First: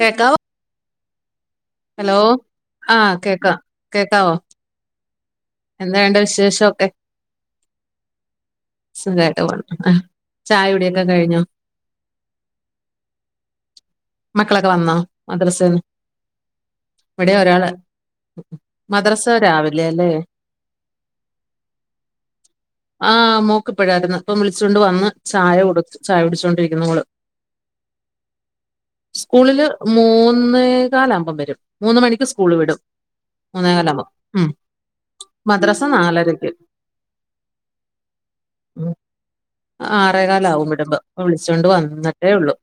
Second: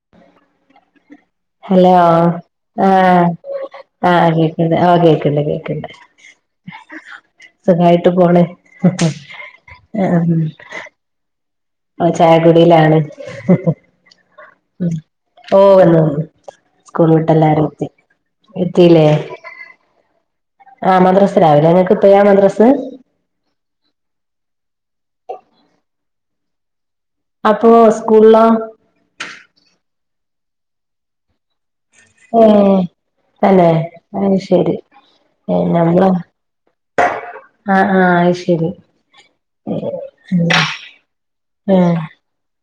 കേക്കാവോ ഹലോ ആഹ് ആഹ് കേക്ക്‌ണ്ട് ഓഹ് കേക്ക്‌ണ്ട് കേ എന്താ ഉണ്ട് വിശേഷൊക്കെ? സുഖായിട്ട് പോണ് സുഖായിട്ട് പോന്ന് ആഹ് ചായ കുടിയൊക്കെ കഴിഞ്ഞോ? ഓഹ് ചായക്കുടിയിലാണ്. മക്കളൊക്കെ വന്നോ ഓഹ് മദ്രസേന്ന് വന്ന് വന്ന് സ്കൂൾ വിട്ട് ഇവിടെ എല്ലാരു ഒരാള് എത്തി. എത്തില്ലേ മദ്രസ രാവിലെ ല്ലേ? ആഹ് മദ്രസ് രാവിലെ ഇങ്ങക്ക് ഇപ്പയാ മദ്രസ്? ആഹ് മോക്കിപ്പഴായ്രുന്നു. ഇപ്പൊ വിൾച്ചോണ്ട് വന്ന് ചായ കൊടു ചായട്ച്ചോണ്ടിരിക്കുന്നു മോള് അപ്പോ സ്കൂൾലോ? സ്കൂളില് മൂന്നേ കാലാവുമ്പം വരും. മൂന്ന് മണിക്ക് സ്കൂള് ഏഹ് വിടും തന്നെ മൂന്നേ കാലാവുമ്പം അത് ഉം ശരി ഏഹ് മദ്രസ നമ്മള് നാലരയ്ക്ക് ആഹ് ആഹ് അത് ശരി ഏഹ് ആറേകാല് ആവും വിടുമ്പോ ഇപ്പോ വിളിച്ചോണ്ട് വന്നിട്ടേള്ളു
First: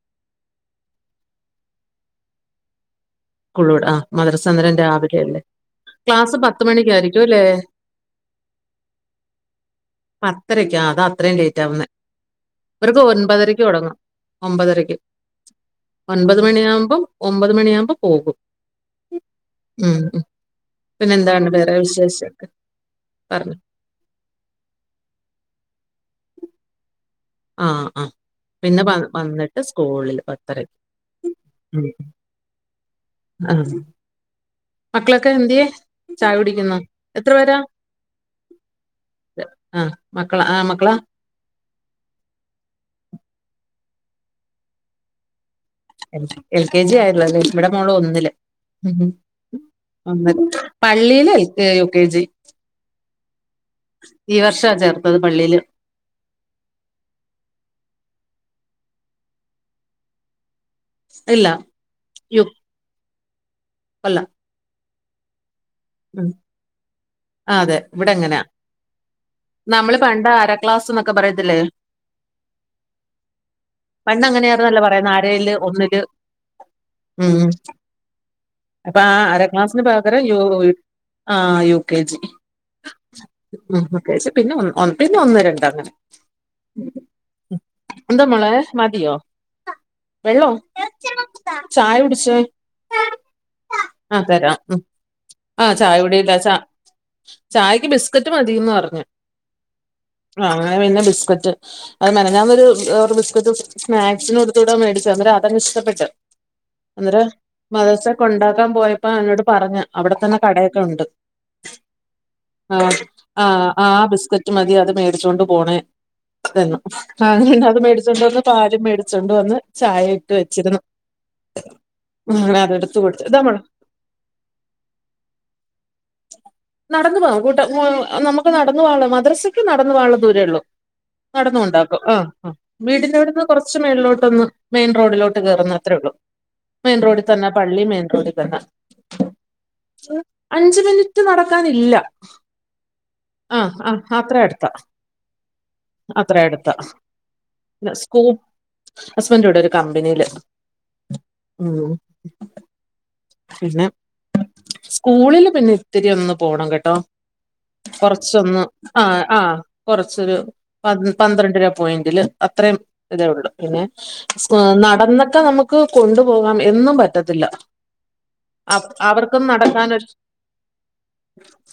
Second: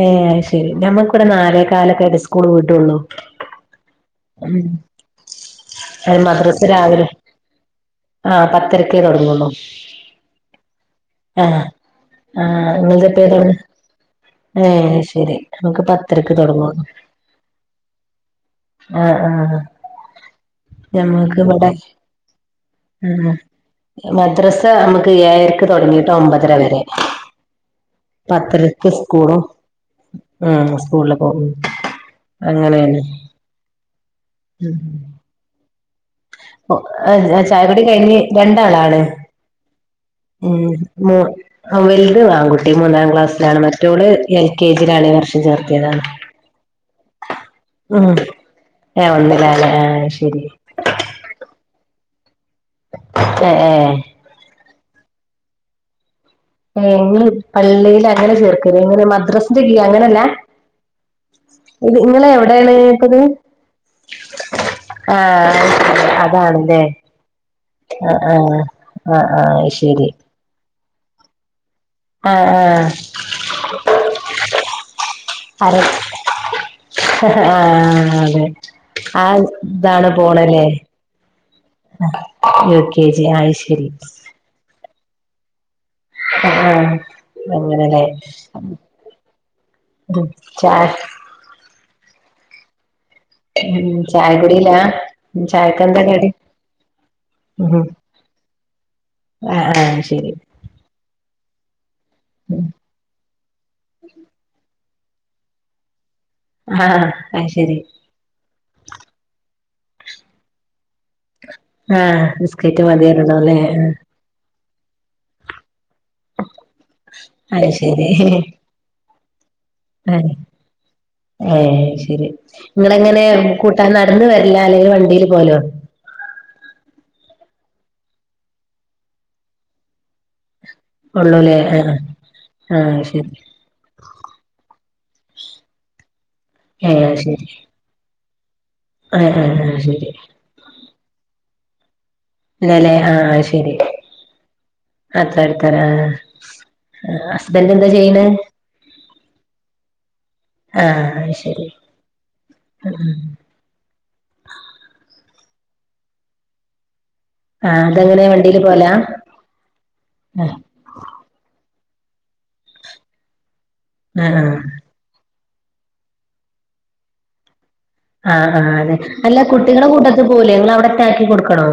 ഏഹ് അയ്ശെരി ഞമ്മക്ക്‌ ഇവടെ നാലേ കാലൊക്കെ ആയിട്ടെ സ്കൂള് വിടുള്ളു. [unintelligible] ആഹ് മദ്രസന്നേരം രാവിലെ ല്ലേ. ക്ലാസ് പത്ത്‌ മദ്രസ് രാവിലെ മണിക്കായിരിക്കും അല്ലേ. ആഹ് പത്തരക്കേ തൊടങ്ങൊള്ളൂ പത്തരക്ക് ആ അതാ അത്രയും ആഹ് ലേറ്റ് ആവുന്നെ ആഹ് ഇവർക്ക് നിങ്ങൾതെപ്പഴാ തൊടങ്ങ ഒൻപതരക്കൊടങ്ങും. ഒമ്പതരയ്ക്ക് ഏഹ് ശരി നമുക്ക് പത്തരക്ക് ഒൻപത് തൊടങ്ങും മണിയാമ്പം ഒമ്പത് മണിയാമ്പം പോകും ആഹ് ആഹ് ഉം ഉം പിന്നെ ഞമ്മക്ക് എന്താണ് ഇവിടെ വേറെ വിശേഷൊക്കെ ആഹ് പർഞ്ഞോ മദ്രസ അമ്മക്ക് ഏഴരക്ക് തൊട്ങ്ങിട്ട് ഒമ്പതര വരെ ആഹ് ആഹ് പിന്നെ പത്തരക്ക് വ സ്കൂളും വന്നിട്ട് സ്കൂളില് പത്തരക്ക് ഉം അങ്ങനേണ് ഉം ക്കന്ത്യേ ചായുടിക്ക്ന്ന് ആഹ് ചായക്കുടി കഴിഞ്ഞ് രണ്ടാളാണ് ആ മക്കള ആ ഉം മക്കളാ മൂ വൽത് ആൺകുട്ടി മൂന്നാം ക്ലാസ്സ്ലാണ്. മറ്റോള് എൽ കെ ജി ലാണ് ഇ വർഷം [unintelligible] ചേർത്തിയതാ എ എൽ കെ ജി ആയുള്ളു അല്ലെ ഇവിടെ മോള് ഉം ഒന്നില് ഏഹ് ഒന്നിലാണ് ആഹ് ഉം ശരി പള്ളീല് എൽ യു കെ ജി എഹ് ഏഹ് ഈ വർഷാ ചേർത്തത് പള്ളീല് ഏഹ് ഇങ്ങള് പള്ളീല് അങ്ങനെ ചേർക്കല് ഇങ്ങനെ മദ്രസിന്റെ കീയി അങ്ങനെല്ല ഇല്ല ഇത് ഇങ്ങള് യു എവിടെയാണ് പ്പത് അല്ല ആഹ് ഉം. അതാണ്ല്ലേ ആ അതെ ഇവിടെ ആഹ് ആഹ് അങ്ങനെ ആഹ് ആഹ് അയ് നമ്മള് ശരി പണ്ട് അര ക്ലാസ് ന്നൊക്കെ പറയത്തില്ലേ ആഹ് ആഹ് പണ്ടങ്ങനായാർന്നല്ലെ പറയുന്നെ അരേല് അര ഒന്നില് ഉം ഉം ആഹ് അതെ അപ്പൊ ആ ആര ക്ലാസ്സിന് ഇതാണ് പകരം [unintelligible] പോണല്ലേ ആഹ് U K G U K G അയ്ശരി യു കെ ജി പിന്നെ പിന്നെ ഒന്ന് രണ്ട് അങ്ങനെ. ആഹ് ആഹ് അങ്ങനെ അല്ലേ എന്താ മോളെ മതിയോ വെള്ളോ ചായ ചായ കുടിച്ചോ ഉം ചായ കുടിലാ ആഹ് ചായ കുടിയിലാ ചാ ഉം ചായക്ക് ബിസ്കറ്റ് മതീന്ന് പറഞ്ഞ് ആഹ് ആഹ് ശരി ആഹ് അങ്ങനെ പിന്നെ ബിസ്കറ്റ് അത് മെനഞ്ഞാന്ന് ഒരു കവറ് ബിസ്ക്കറ്റ് സ്‌നാക്‌സിന് കൊടുത്തുവിടാൻ മേടിച്ചതാ അന്നേരം അതങ്ങ് ഇഷ്ട്ടപ്പെട്ട്. ആഹ് അന്നേരം അയ്ശരി മദ്രസ്സെ കൊണ്ടാക്കാൻ പോയപ്പോ അവനോട് പറഞ്ഞ് അവിടെത്തന്നെ കടയൊക്കെ ഒണ്ട്. ആഹ് ബിസ്കറ്റ് ആഹ് മതിയാരുന്നു അല്ലേ ആഹ് ആ ബിസ്ക്കറ്റ് റ്റ് മതി അത് മേടിച്ചോണ്ട് പോണെ അത് എന്ന് അതുകൊണ്ട് അത് മേടിച്ചോണ്ട് വന്ന് പാല് മേടിച്ചോണ്ട് വന്ന് ചായ ഇട്ട് ഏഹ് വെച്ചിരുന്നു ഏഹ് അയ് ശരി അങ്ങനെ അതെടുത്ത് കൊടുത്ത് ഇങ്ങളെങ്ങനെയാ ഇതാ മോളെ കൊട് തന് നടന്നു വരലാ അല്ലെങ്കില് വണ്ടീല് പോവലോ. നടന്നു പോകാം കൂട്ടാ ഉം നമ്മക്ക് നടന്നു പോവാനുള്ള മദ്രസ്സയ്ക്ക് നടന്നു പോകാനുള്ള ദൂരേ ഉള്ളു. നടന്നുകൊണ്ടാക്കും ആഹ് ആഹ് വീടിന്റെ അവിടുന്ന് കൊറച്ച് മേളിലോട്ട് ഒന്ന് മെയിൻ റോഡിലോട്ട് കേറുന്നത്രേ ഉള്ളൂ. മെയിൻ ഏഹ് റോഡി തന്നാ പള്ളീം മെയിൻ റോഡി തന്നെ. ഏഹ് ഏഹ് അതു ശരി. അഞ്ച് മിനിറ്റ് നടക്കാനില്ല ഇല്ലല്ലേ ആഹ് അത് ശരി ആഹ് ആഹ് അത്രേം അടുത്താ അത്ര അടുത്താല്ലേ ആഹ് അത്ര അടുത്താ ആഹ് ഹസ്ബൻഡ് എന്താ ചെയ്യണെ ഹസ്ബൻ്റ് ഇവിടെ ഒരു കമ്പനിയില് ആഹ് അത് ശരി ഉം പിന്നെ സ്കൂളില് പിന്നെ ഇത്തിരി ഒന്ന് പോണം കേട്ടോ. ആഹ് അതെങ്ങനെ വണ്ടിയില് കൊറച്ചൊന്ന് പോവലാ ആഹ് ആഹ് കൊറച്ചൊരു ആഹ് പൻ പന്ത്രണ്ട് രൂപ പോയിന്റില് അത്രേം ഇതേ ഉള്ളു പിന്നെ [unintelligible] ഉം നടന്നൊക്കെ നമ്മക്ക് കൊണ്ടുപോകാം എന്നും പറ്റത്തില്ല. ആഹ് ആഹ് ലെ അല്ല അവർക്കും കുട്ടികളെ നടക്കാനൊരു കൂട്ടത്ത് പോകൂലെ നിങ്ങള് അവിടയ്ക്ക് ആക്കി കൊടുക്കണോ?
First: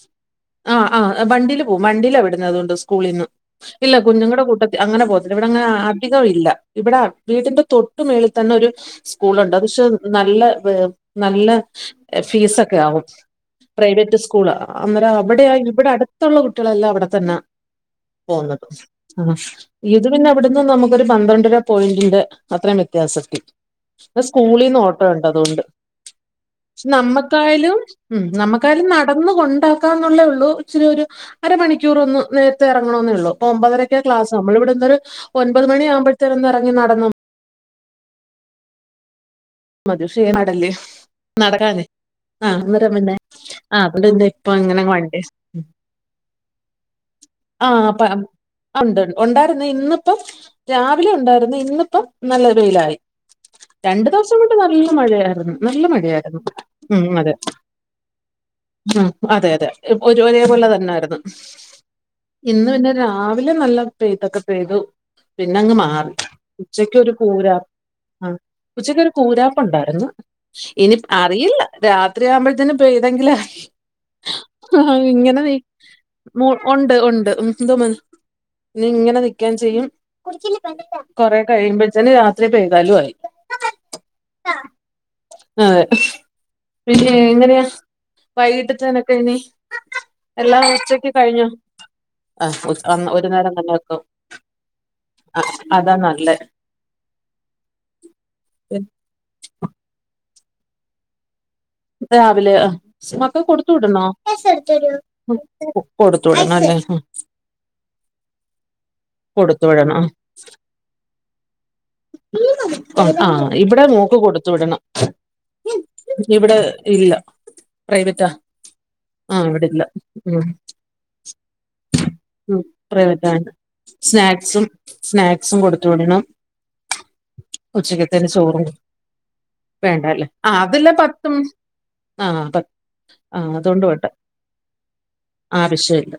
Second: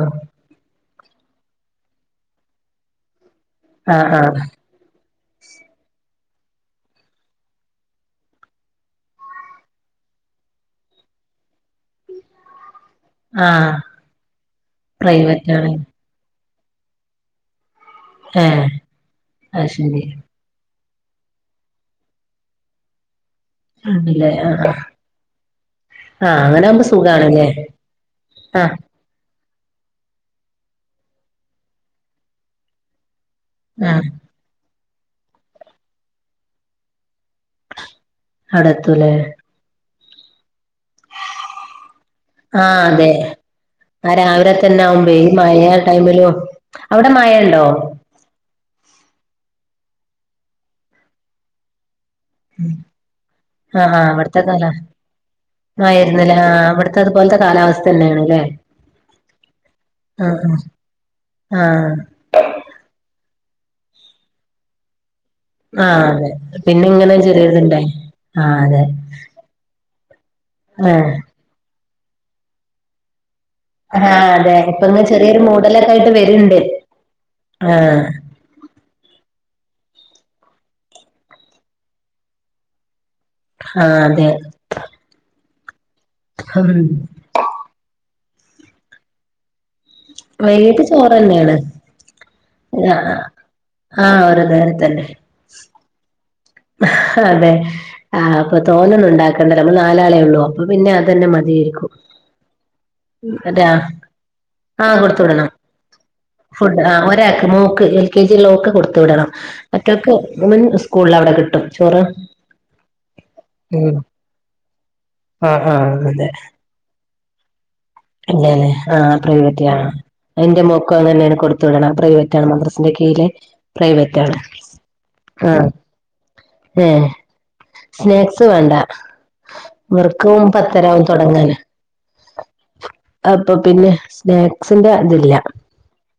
ആഹ് ആഹ് വണ്ടീല് പോവും വണ്ടീലാ വിടുന്നെ അതുകൊണ്ട് സ്കൂളീന്ന് ഇല്ല ആഹ് ആഹ് കുഞ്ഞുങ്ങടെ കൂട്ട അങ്ങനെ പോകത്തില്ല ഇവിടെ അങ്ങനെ അധികം ഇല്ല ഇവടെ വീടിന്റെ തൊട്ട് മേളി തന്നെ ഒരു സ്കൂളുണ്ട് അത് പക്ഷെ നല്ല വെ നല്ല [unintelligible] ഫീസൊക്കെ ആവും ആഹ് പ്രൈവറ്റ് സ്കൂളാ അന്നേരം പ്രൈവറ്റ് അവിടെയാ ആണ് ഇവിടെ അടുത്ത് ത്തൊള്ള കുട്ടികളെല്ലാം അവിടെ തന്നാ ഏഹ് പോകുന്നത് ആഹ് അത് ശരി ഇത് പിന്നെ അവിടുന്ന് നമുക്ക് ഒരു പന്ത്രണ്ടര പോയിന്റിന്റെ അത്രയും വ്യത്യാസത്തി പിന്നെ ആണല്ലേ ആഹ് സ്കൂളീന്ന് ആഹ് ഓട്ടോ ഒണ്ട് അതുകൊണ്ട്. ആഹ് അങ്ങനാവുമ്പേ പക്ഷെ നമ്മക്കായാലും ഉം നമ്മക്കായാലും നടന്ന് കൊണ്ടാക്ക് [unintelligible] ഒള്ളൂ ഇച്ചിരി ഒരു അരമണിക്കൂർ ഒന്ന് നേരത്തെ എറങ്ങണോന്നെയുള്ളൂ ഇപ്പ ഒമ്പതരയ്ക്കാ ആഹ് ക്ലാസ് നമ്മള് ഇവിടെന്നൊരു ഒൻപത് മണിയാകുമ്പോഴത്തേനും ഒന്ന് എറങ്ങി നടന്നാ അവിടെത്തൂലേ മതി ഷെയ്‌മ് കേടല്ലേ നടക്കാനേ ആ ആഹ് അന്നേരം അതെ പിന്നെ ആ അതുകൊണ്ട് ആഹ് പിന്നെ ഇപ്പൊ രാവിലെ തന്നെ ഇങ്ങനെ ആവുമ്പേ വണ്ടി ഈ മഴ ടൈമിലും അവിടെ മയ ഇണ്ടോ? ഒണ്ട് ഒണ്ടായിരുന്നു ഇന്നിപ്പം രാവിലെ ഒണ്ടായിരുന്നു ഇന്നിപ്പം നല്ല വെയിലായി ആഹ് ആഹ് രണ്ട് ദിവസം അവിടുത്തെ ഇങ്ങോട്ട് കാലാ നല്ല മഴയായിരുന്നു നല്ല മഴായിരുന്നല്ലേ മഴയായിരുന്നു ആഹ് അവിടുത്തെ ഉം അതെ അതുപോലത്തെ കാലാവസ്ഥ തന്നെയാണല്ലേ ഉം അതെ അതെ ഇപ് ഒരെ ആഹ് ഒരേപോലെ തന്നായിരുന്നു. ആഹ് ഇന്ന് പിന്നെ രാവിലെ നല്ല പെയ്ത്തൊക്കെ പെയ്തു. പിന്നങ്ങ് ആഹ് മാറി. അതെ പിന്നെ ഉച്ചക്കൊരു ഇങ്ങനെ കൂരാ ചെറിയൊരിതുണ്ടായി ആഹ് ഉച്ചക്കൊരു കൂരാപ്പുണ്ടായിരുന്നു. ഇനി ആഹ് അറിയില്ല. രാത്രിയാവുമ്പോഴത്തേനും പെയ്തങ്ങിലായി. ആഹ് അതെ ഇപ്പൊ ആഹ് ചെറിയൊരു ഇങ്ങനെ നീ മൂടലൊക്കെ ആയിട്ട് മോ വരുണ്ട് ഉണ്ട് ഉണ്ട് ഉം എന്തോ മോനെ ആഹ് നി ങ്ങനെ നിക്കേം ചെയ്യും കൊറേ കഴിയുമ്പത്തേന് രാത്രി പെയ്താലും ആയി ആഹ് അതെ അതെ ഹം ഏ എങ്ങനെയാ വൈകീട്ടത്തേനൊക്കെ ഇനി എല്ലാം വൈകിട്ട് ഉച്ചക്ക്‌ കഴിഞ്ഞോ? ചോറന്നെയാണ് ആഹ് ഒ ഒന്ന് ആഹ് ഒരു നേരം തന്നെ വെക്കും ആഹ് ഒരു നേരത്തന്നെ ആഹ് അതാ നല്ലേ അതെ ആഹ് അപ്പൊ തോനൊന്നുണ്ടാ ക്കണ്ട നമ്മള് നാലാളെ ഉള്ളൂ അപ്പൊ പിന്നെ അതന്നെ മതിയാരിക്കും രാവിലെയൊ മക്കക്ക്‌ കൊടുത്തു വിടണോ? ആഹ് കൊടുത്തു വിടണം കൊടുത്തു വിടണം അല്ലേ ഫുഡ് ആ ഉം ഒരാക്ക് മോക്ക്. കെ ജി ള്ളോക്ക്‌ കൊട്ത്ത് വിടണം കൊടുത്തു വിടണം മറ്റോക്ക്‌ ഇവൻ സ്കൂള്ളവിടെ കിട്ടും ചോറ് ആ ഇവിടെ ഉം മോക്ക് കൊടുത്തു വിടണം ആഹ് ആഹ് അതെ ഇവിടെ ഇല്ല പ്രൈവറ്റാ അല്ലലേ ആ ആഹ് പ്രൈറ്റ് ഇവിടെ ആ ഇല്ല ഉം അതിന്റെ മോക്കും അങ്ങനെന്നേണ് കൊടുത്തു വിടണം പ്രൈവറ്റ് റ്റാണ് ഉം മദ്രസിന്റെ കീഴിലെ പ്രൈവറ്റാണ് പ്രൈവറ്റ് ആണ് സ്നാക്സും ആ സ്നാക്സും കൊടുത്തു വിടണം ഏ ഉച്ചക്കത്തേന് സ്നാക്സ് ചോറും വേണ്ട വേണ്ട അല്ലേ വർക്കും ആഹ് അതല്ലേ പത്തരാവും പത്തും തുടങ്ങാൻ ആഹ് പത് ആഹ് അതുകൊണ്ട് പിന്നെ പോട്ടെ സ്നാക്സിന്റെ ഇതില്ല ആവശ്യല്ല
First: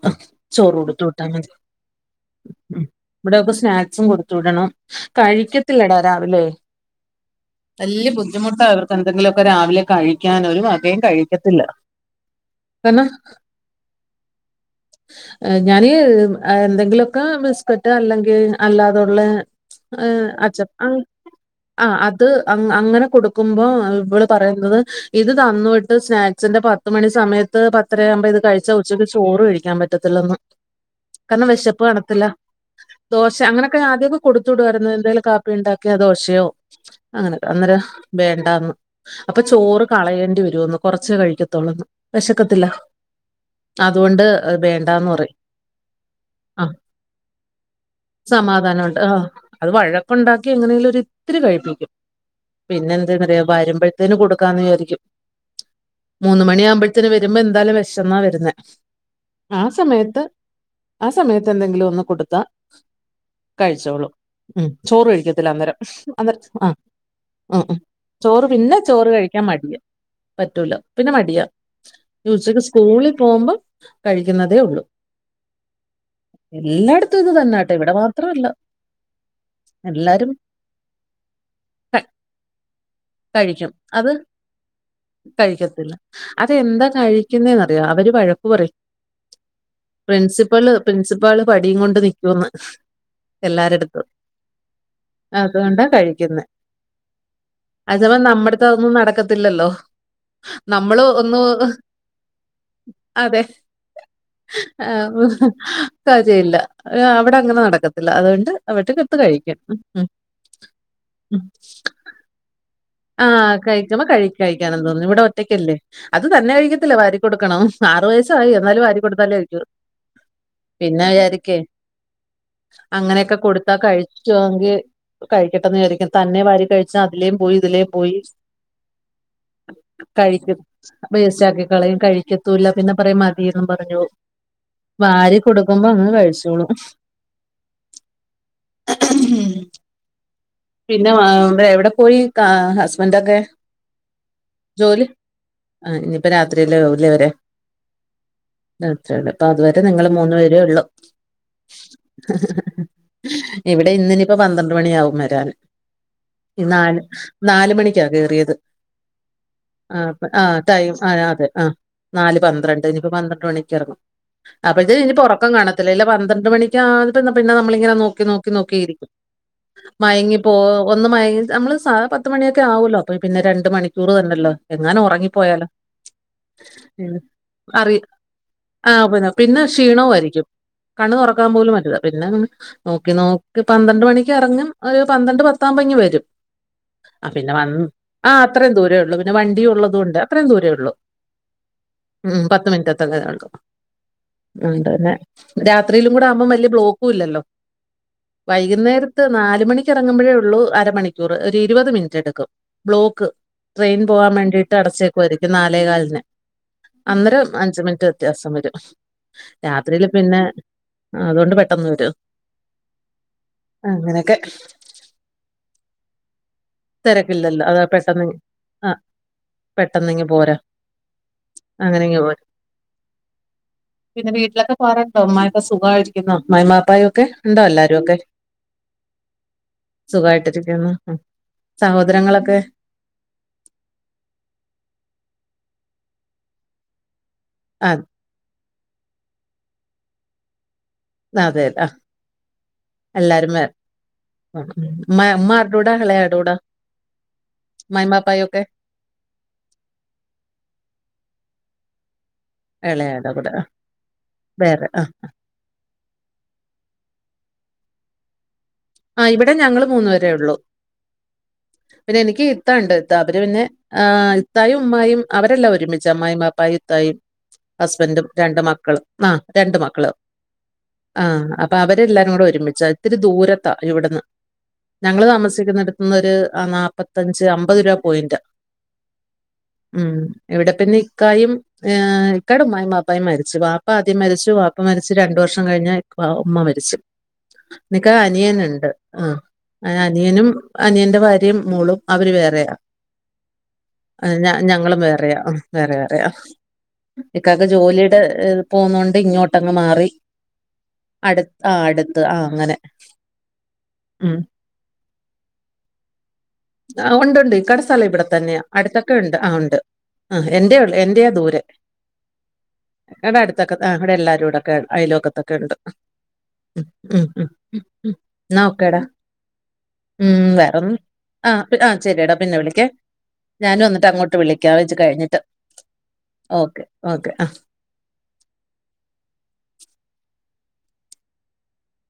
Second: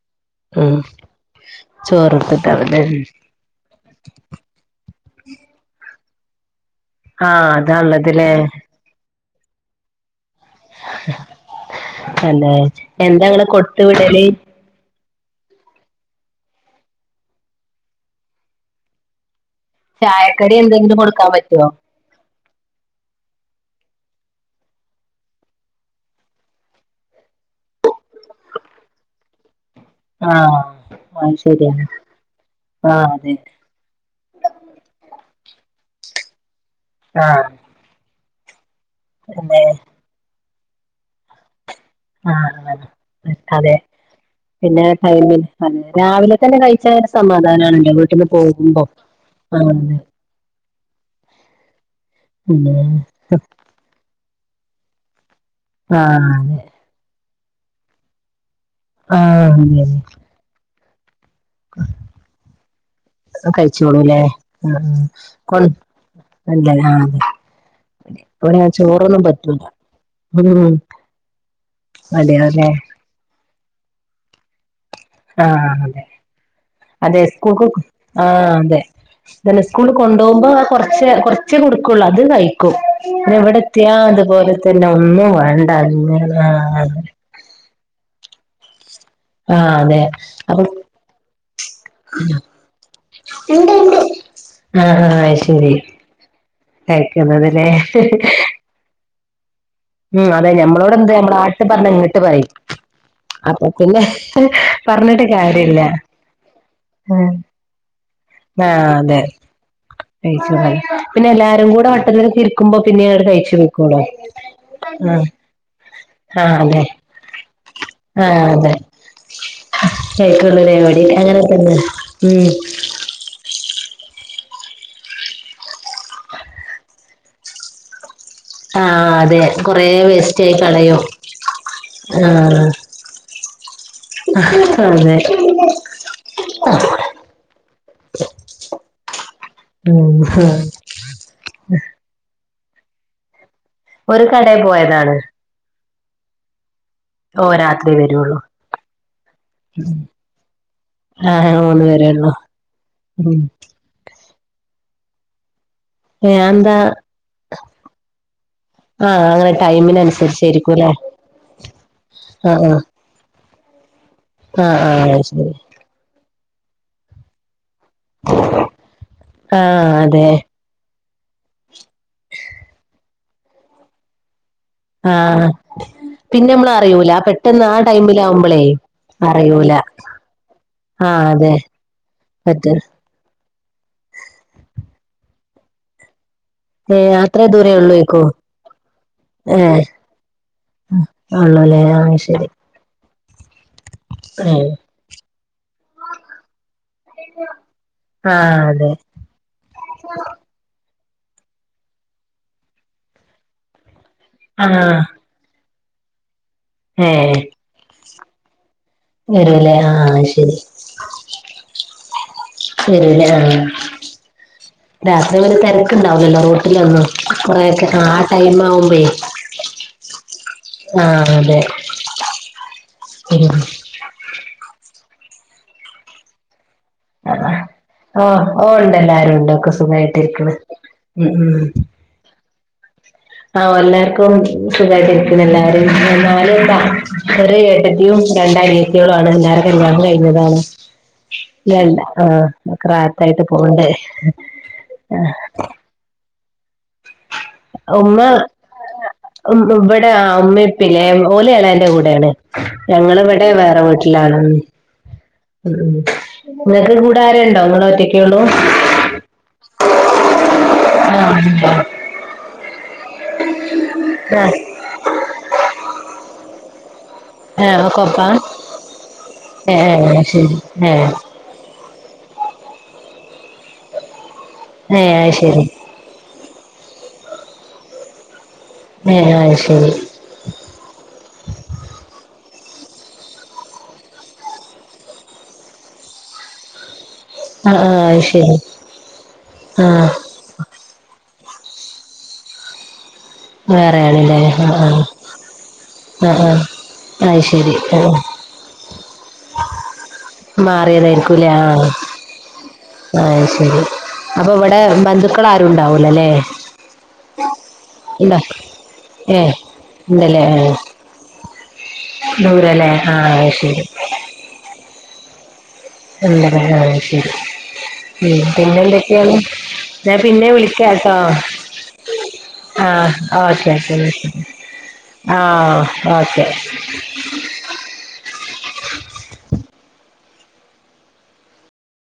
ചോറ് കൊടുത്തു വിട്ടാ മതി ചോറൊട്ത്തിട്ടാമത് ഉം തെൻ ഇവിടെയൊക്കെ സ്നാക്സും കൊടുത്തു വിടണം കഴിക്കത്തില്ലടാ രാവിലെ ആഹ് വല്യ അതാള്ളതില്ലേ ബുദ്ധിമുട്ടാ അവർക്കെന്തെങ്കിലൊക്കെ രാവിലെ കഴിക്കനൊരു അതികം കഴിക്കത്തില്ല അല്ലെ എന്തെന്ന് എന്താ ഇങ്ങള് കൊടുത്ത് വിടല് ഞാന് എന്തെങ്കിലൊക്കെ ബിസ്ക്കറ്റ് അല്ലെങ്കിൽ അല്ലാതുള്ള ഏ ചായക്കടി അഛ എന്തെങ്കിലും കൊടുക്കാൻ [unintelligible] പറ്റുവോ ആ അത് ത് അങ്ങനെ കൊടുക്കുമ്പോ ഇവള് പറയുന്നത് ഇത് തന്നു വിട്ട് സ്നാക്സിന്റെ പ പത്ത് മണി സമയത്ത് പത്തരയാകുമ്പോ ഇത് കഴിച്ച ഉച്ചയ്ക്ക് ചോറ് കഴിക്കാൻ പ റ്റത്തില്ലന്ന് ആഹ് അത് കാരണം വെശപ്പ് ശരിയാണ് കാണത്തില്ല ആഹ് അതെ ദോശ അങ്ങനൊക്കെ ആദ്യൊക്കെ കൊടു ചുടുവാര്ന്ന് എന്തേലും കാപ്പി ഉണ്ടാക്കയൊ ദോശയോ അങ്ങനെ ആഹ് അന്നേരം വേണ്ടാന്ന് അപ്പ അതെ ചോറ് കളയേണ്ടി വരുവെന്ന് കൊറച്ചേ കഴിക്കത്തൊള്ളെന്ന് വെഷക്കത്തില്ല ആഹ് അതെ പിന്നെ ആ പറയും ടൈമില് രാവിലെ തന്നെ കഴിച്ച ഒരു സമാധാനണല്ലോ സമാധാനുണ്ട് ആ അത് വഴക്കുണ്ടാക്കി എങ്ങനെങ്കിലും ഒരിത്തിരി കഴിപ്പിക്കും. പിന്നെ പിന്നെന്ത് ന്നറിയോ വരുമ്പഴത്തേന് കൊടുക്കാന്ന് വിചാരിക്കും ആഹ് മൂന്ന് അതെ മണിയാവുമ്പ ത്തിന് വരുമ്പോ എന്തായാലും വെശെന്നാ വരുന്നെ ആ ആഹ് അതെ സമയത്ത് ആ സമയത്ത് എന്തെങ്കിലും ഒന്ന് കൊടുത്താ കഴിച്ചോളും കഴിച്ചോളൂല്ലേ ആഹ് ചോറ് കഴിക്കത്തില്ല കൊ അന്നേരം അന്നേരം ആ അല്ല ആഹ് അതെ ഉം ഉം ചോറ് ഇവിടെ പിന്നെ ചോറ് ചോറൊന്നും കഴിക്കാൻ പറ്റൂല മടി ഉം പറ്റൂല പിന്നെ മടിയ ഉച്ചക്ക് അതെയല്ലേ സ്കൂ സ്കൂളിൽ പോകുമ്പം കഴിക്കുന്നതേ ഉള്ളൂ ആഹ് അതെ എല്ലായിടത്തും അതെ ഇത് സ്കൂൾക്ക് തന്നാട്ടെ ഇവിടെ മാത്രമല്ല ആഹ് അതെ അന്നെ സ്കൂളിൽ എല്ലാരും കൊണ്ടോകുമ്പോ കൊർച്ചെ കൊർച്ചേ കൊടുക്കുള്ളൂ ക- അത് കഴിക്കും പിന്നെവിടെ കഴിക്കും ത്യാ അത് അതുപോലെ തന്നെ ഒന്നും വേണ്ട ആ പിന്നേറിയോ അവര് വഴക്കു പറയും ആഹ് അതെ അപ്പൊ പ്രിൻസിപ്പള് പ്രിൻസിപ്പാള് വടിയും കൊണ്ട് നിക്കുന്ന് എല്ലാരടുത്തും ആഹ് ആയ് ശരി കഴിക്കുന്നത് കഴിക്കുന്നതില്ലേ തൊന്നും നടക്കത്തില്ലല്ലോ ഉം അതെന്നെ ഞമ്മളോട് നമ്മള് എന്താ ന ഒന്ന് ആട്ട് പറഞ്ഞ ഇങ്ങട്ട് പറയും അതെ അപ്പൊ പിന്നെ പറഞ്ഞിട്ട് കാര്യല്ല [unintelligible] ആഹ് അവിടെ അങ്ങനെ നടക്കുന്നു ലാ. അതുകൊണ്ട് അവട്ട് [unintelligible] അതെ കഴിക്കും. ഉം ഉം. പ [unintelligible] ആഹ് കഴിക്കണ കഴ കഴിക്കാന തോന്നുന്നു. ഇവിടെ ഒറ്റക്കല്ലേ. അത് തന്നെ ആഹ് അതെ കഴിക്കത്തില്ല വാരി, കൊടുക്കണം. ആറു ആഹ് വയസായി അതെ എന്നാലും വാരി കൊടുത്താലേ കയിക്കൂ കഴിക്കുള്ളൂല്ലേ ഇവിടെ പിന്നെ അങ്ങനെ വിചാരിക്കേ, തന്നെ ഉം അങ്ങനെയൊക്കെ കൊടുത്താ കഴിക്കൊങ്കിൽ കഴിക്കട്ടെന്ന് വിചാരിക്കും. തന്നെ വാരി കഴിച്ചാ അതിലേം പോയി, ഇതിലേ പോയി, ആഹ് അതെ കൊറേ വേസ്റ്റ് ആയി കഴിക്കും. കളയും വേസ്റ്റാക്കി കളയും, ആഹ് കഴിക്കത്തൂല്ല. പിന്നെ പറയാ മതി ന്ന് പറഞ്ഞു പോവും. അതെ വാരി കൊടുക്കുമ്പോ അങ്ങ് കഴിച്ചോളും. [unintelligible] [unintelligible] പിന്നെ വ എവിടെ പോയി ക ഹസ്ബൻഡൊക്കെ? ഓര് കടേൽ പോയതാണ്. ആ ഇഞ്ഞിപ്പോ രാത്രിയല്ലേ [unintelligible] വരെ. ഓ രാത്രി വരുള്ളൂ രാത്രിയാണ്. അപ്പ അതുവരെ നിങ്ങള് മൂന്നു പേരേ ഉള്ളു. ആഹ മൂന്ന് പേരെ ഉള്ളൂ. ഉം. ഇന്നിനി പ്പ പന്ത്രണ്ട് മണിയാവും വരാൻ. എന്താ നാല് നാല് മണിക്കാ കേറിയത്. ആഹ് അങ്ങനെ ആഹ് ആഹ് ടൈമിനനുസരിച്ചായിരിക്കും അല്ലെ ടൈം ആഹ് അതെ അ. നാല് ആഹ് പന്ത്രണ്ടിന്. ഒരു പന്ത്രണ്ട് മണിക്ക് ഇറങ്ങും. ആഹ് ആഹ് അപ്പോഴത്തേന് ആഹ് ശരി ഇനിപ്പൊറക്കം കാണ ത്തില്ല. പന്ത്രണ്ട് മണിക്കാ പിന്നെ നമ്മളിങ്ങനെ നോക്കി നോക്കി നോക്കിയിരിക്കും. ആഹ് അതെ മയങ്ങി പോ ഒന്ന് മയങ്ങി. നമ്മള് സാധാ പത്ത് മണിയൊക്കെ ആവോല്ലോ. അപ്പൊ പിന്നെ രണ്ട്‌ മണിക്കൂറ് തന്നെല്ലോ. എങ്ങാനും ആഹ് ഉറങ്ങിപ്പോയാലോ. പിന്നെ നമ്മൾ അറിയൂല ഉം പെട്ടെന്ന് ആ അറി ടൈമിലാവുമ്പളേ ആഹ് പിന്ന. പിന്നെ അറിയൂല ക്ഷീണവും ആയിരിക്കും. കണ്ണു ആഹ് തുറക്കാൻ അതെ പോലും പറ്റില്ല. പിന്നെ അങ്ങ് പറ്റ നോ നോക്കി പന്ത്രണ്ട് മണിക്ക് ഇറങ്ങ്യ, ഒരു പന്ത്രണ്ട് പത്താവുമ്പ ഇങ്ങ് വരും. ഏ ആ അത്രേ പിന്നെ ദൂരേ വന്ന് ഉള്ളൂക്കോ ആഹ് അത്രയും ദൂരേ ഉള്ളു. പിന്നെ വണ്ടി ഏ ഉള്ളതോണ്ട് അത്രേയും ദൂരേ ഉള്ളു. ഉള്ളൂല്ലേ ആ ഉം ശരി പത്ത് മിനിറ്റ് ത്ത ക എടുക്കും. ഏഹ് അതോണ്ടന്നെ. രാത്രിയിലും കൂടെ ആവുമ്പോം വലിയ ബ്ലോക്കും ഇല്ലല്ലോ. ആഹ് അതെ. ത്ത് നാലുമണി ഇറങ്ങുമ്പഴേ ഉള്ളൂ അരമണിക്കൂറ്, ഒരു ഇരുപത് മിനിറ്റ് എടുക്കും ബ്ലോക്ക്. ട്രെയിൻ പോവാൻ വേണ്ടിട്ട് ആഹ് അടച്ചു വെക്കുമായിരിക്കും, നാലേ കാലിന്. ഏഹ് അന്നേരം അഞ്ച് മിനിറ്റ് വ്യത്യാസം വരും. വരൂല്ലേ രാത്രിയില് ആഹ് പിന്നെ ശരി അതുകൊണ്ട് പെട്ടെന്ന് വരും. ശരില്ലേ. ആഹ് അങ്ങനെയൊക്കെ രാത്രി കളിൽ തെരക്ക് ഇണ്ടാവുലല്ലോ റോഡി ലൊന്നും. തിരക്കില്ലല്ലോ കൊറൊക്കെ ആ ടൈം ആവുമ്പേ, പെട്ടെന്ന ഇങ്ങ്പോരാ. ആഹ് അതെ അങ്ങനെ [unintelligible] [unintelligible] പിന്നെ വീട്ടിലൊക്കെ പോറാണ്ടോ? ഉമ്മാക്കെ സുഖമായിരിക്കുന്നോ? ഇമ്മായും വാപ്പായും ഒക്കെ, ആഹ് ഉണ്ടോ എല്ലാരും ഒക്കെ? ഓ ഓ ഇണ്ട്, എല്ലാരും ഇണ്ട്. ഒക്കെ സുഖമായിട്ടിരിക്കണ്. ഉം ഉം. സഹോദരങ്ങളൊക്കെ? ആഹ എല്ലാർക്കും സുഖായിട്ടിരിക്ണ്. എല്ലാരും എന്നാല [unintelligible] ഒരു ആ ഏട്ടത്തിയും രണ്ട്‌ അനിയത്തികളു ആണ്. എല്ലാരെ ക്കല്യാണം കഴിഞ്ഞതാണ്. അതെ ആ ഇല്ലല്ല. ആഹ് റാഹത്തായിട്ട് എല്ലാരും വേ- പോണ്ട്‌. ഉം. ഉമ്മ ആഹ് [unintelligible] ഉമ്മായി ഉമ്മ മാപ്പായും ഒക്കെ ഏഹ്, ഉം ഉം ഇവിടെ ഇമ്മ ഇപ്പില. ഓല് എളെന്റെ കൂടെ ആണ്. ഞങ്ങള് ഇളയാടെ ഇവടെ കൂടെ വേറെ വീട്ടിലാണ്. [unintelligible] ആ ഉം ഉം നിങ്ങക്ക് കൂടെ ആരേ ഇണ്ടോ? നിങ്ങള ഒറ്റക്കെ ഉള്ളൂ? ആഹ് ഇവിടെ ഞങ്ങള് മൂന്ന് പേരെ ഉള്ളു. ആഹ് ഉണ്ടോ പിന്നെ എനിക്ക്, ഇത്തണ്ട് ഇത്ത അവര് പിന്നെ ആഹ് ഇത്തായും ഉമ്മായും അവരെല്ലാം ഒരുമിച്ച് ഉമ്മായും ബാപ്പായും ഇത്തായും ആഹ് ഒക്കെ ഹസ്ബൻറും ഒപ്പാ രണ്ട് മക്കളും ആഹ് രണ്ട് ഏഹ് മക്കള് ഏഹ് ആഹ് അപ്പ അവരെല്ലാരും കൂടെ ഒരുമിച്ചാ ഇത്തിരി ദൂരത്താ ഇവിടുന്ന് ഞങ്ങള് അത് ശരി താമസിക്കുട്ത് ഒന്നൊരു നാപ്പത്തഞ്ച് അമ്പത് രൂപ പോയിന്റ ഏഹ് ആഹ് ശരി ഉം ഇവിടെപ്പിന്നെ ഇക്കായിം ഇഹ്‌ ഇക്കാടെ ഉമമായും വാപ്പായും മരിച്ചു പാപ്പ ആദ്യം മരിച്ചു വാപ്പ മരിച്ചു രണ്ടു വർഷം കഴിഞ് പാവം ഉമ്മ മരിച്ചു ആഹ് നിക്ക ആഹ് ശെരി അനിയനുണ്ട് ആഹ് അനിയനും അനിയന്റെ ഭാര്യയും മോളും അവര് വേറെയാ വേറെയാണല്ലേ ആഹ് ഞ ആ ആ ഞങ്ങളും വേറെയാ ഉം വേറെ വേറെയാ ആ ആ അത് ഇക്കാക്ക് ശരി ആ ജോലിടെ പോന്നൊണ്ട് ഇങ്ങോട്ടങ് മാറി മാറിയതായിരിക്കൂല്ലേ അടുത്ത് ആഹ് അടുത്ത് ആഹ് അങ്ങനെ ആഹ് ശരി ഉം അപ്പൊ ഇവിടെ ബന്ധുക്കൾ ആരുണ്ടാവൂലല്ലേ ആഹ് ഉണ്ട് ൻണ്ട് ഇക്കാടെ സ്ഥലം ഇവിടെത്തന്നെയാ അടുത്തൊക്കെ ൻണ്ട് ഏ ആഹ് ഉണ്ട് ഉണ്ടല്ലേ ആഹ് ആ എന്റെ [unintelligible] എന്റെയാ ദൂരെ ദൂരല്ലേ ആ ഇവ്ടെ അത് അടുത്തൊക്കെ ശരി ആഹ് ഇവ്ടെ എല്ലാരൊക്കെ അയലോകത്തൊക്കെൻണ്ട് [unintelligible] ശരി ഉം എന്നാ പിന്നെ ഓക്കേടാ എന്തൊക്കെയാണ് ഞാൻ ഉം പിന്നെ വേറൊന്നും വിളിക്കാട്ടോ ആ പി- ആ ശരിയെടാ പിന്നെ വിളിക്കേ ഓക്കെ ഞാനും ഓക്കെ ന്നാ എന്നിട്ട് അങ്ങോട്ട് ശരി വിളിക്കാം ആഹ് ഓക്കെ ക്കെ ഓക്കെ ആഹ്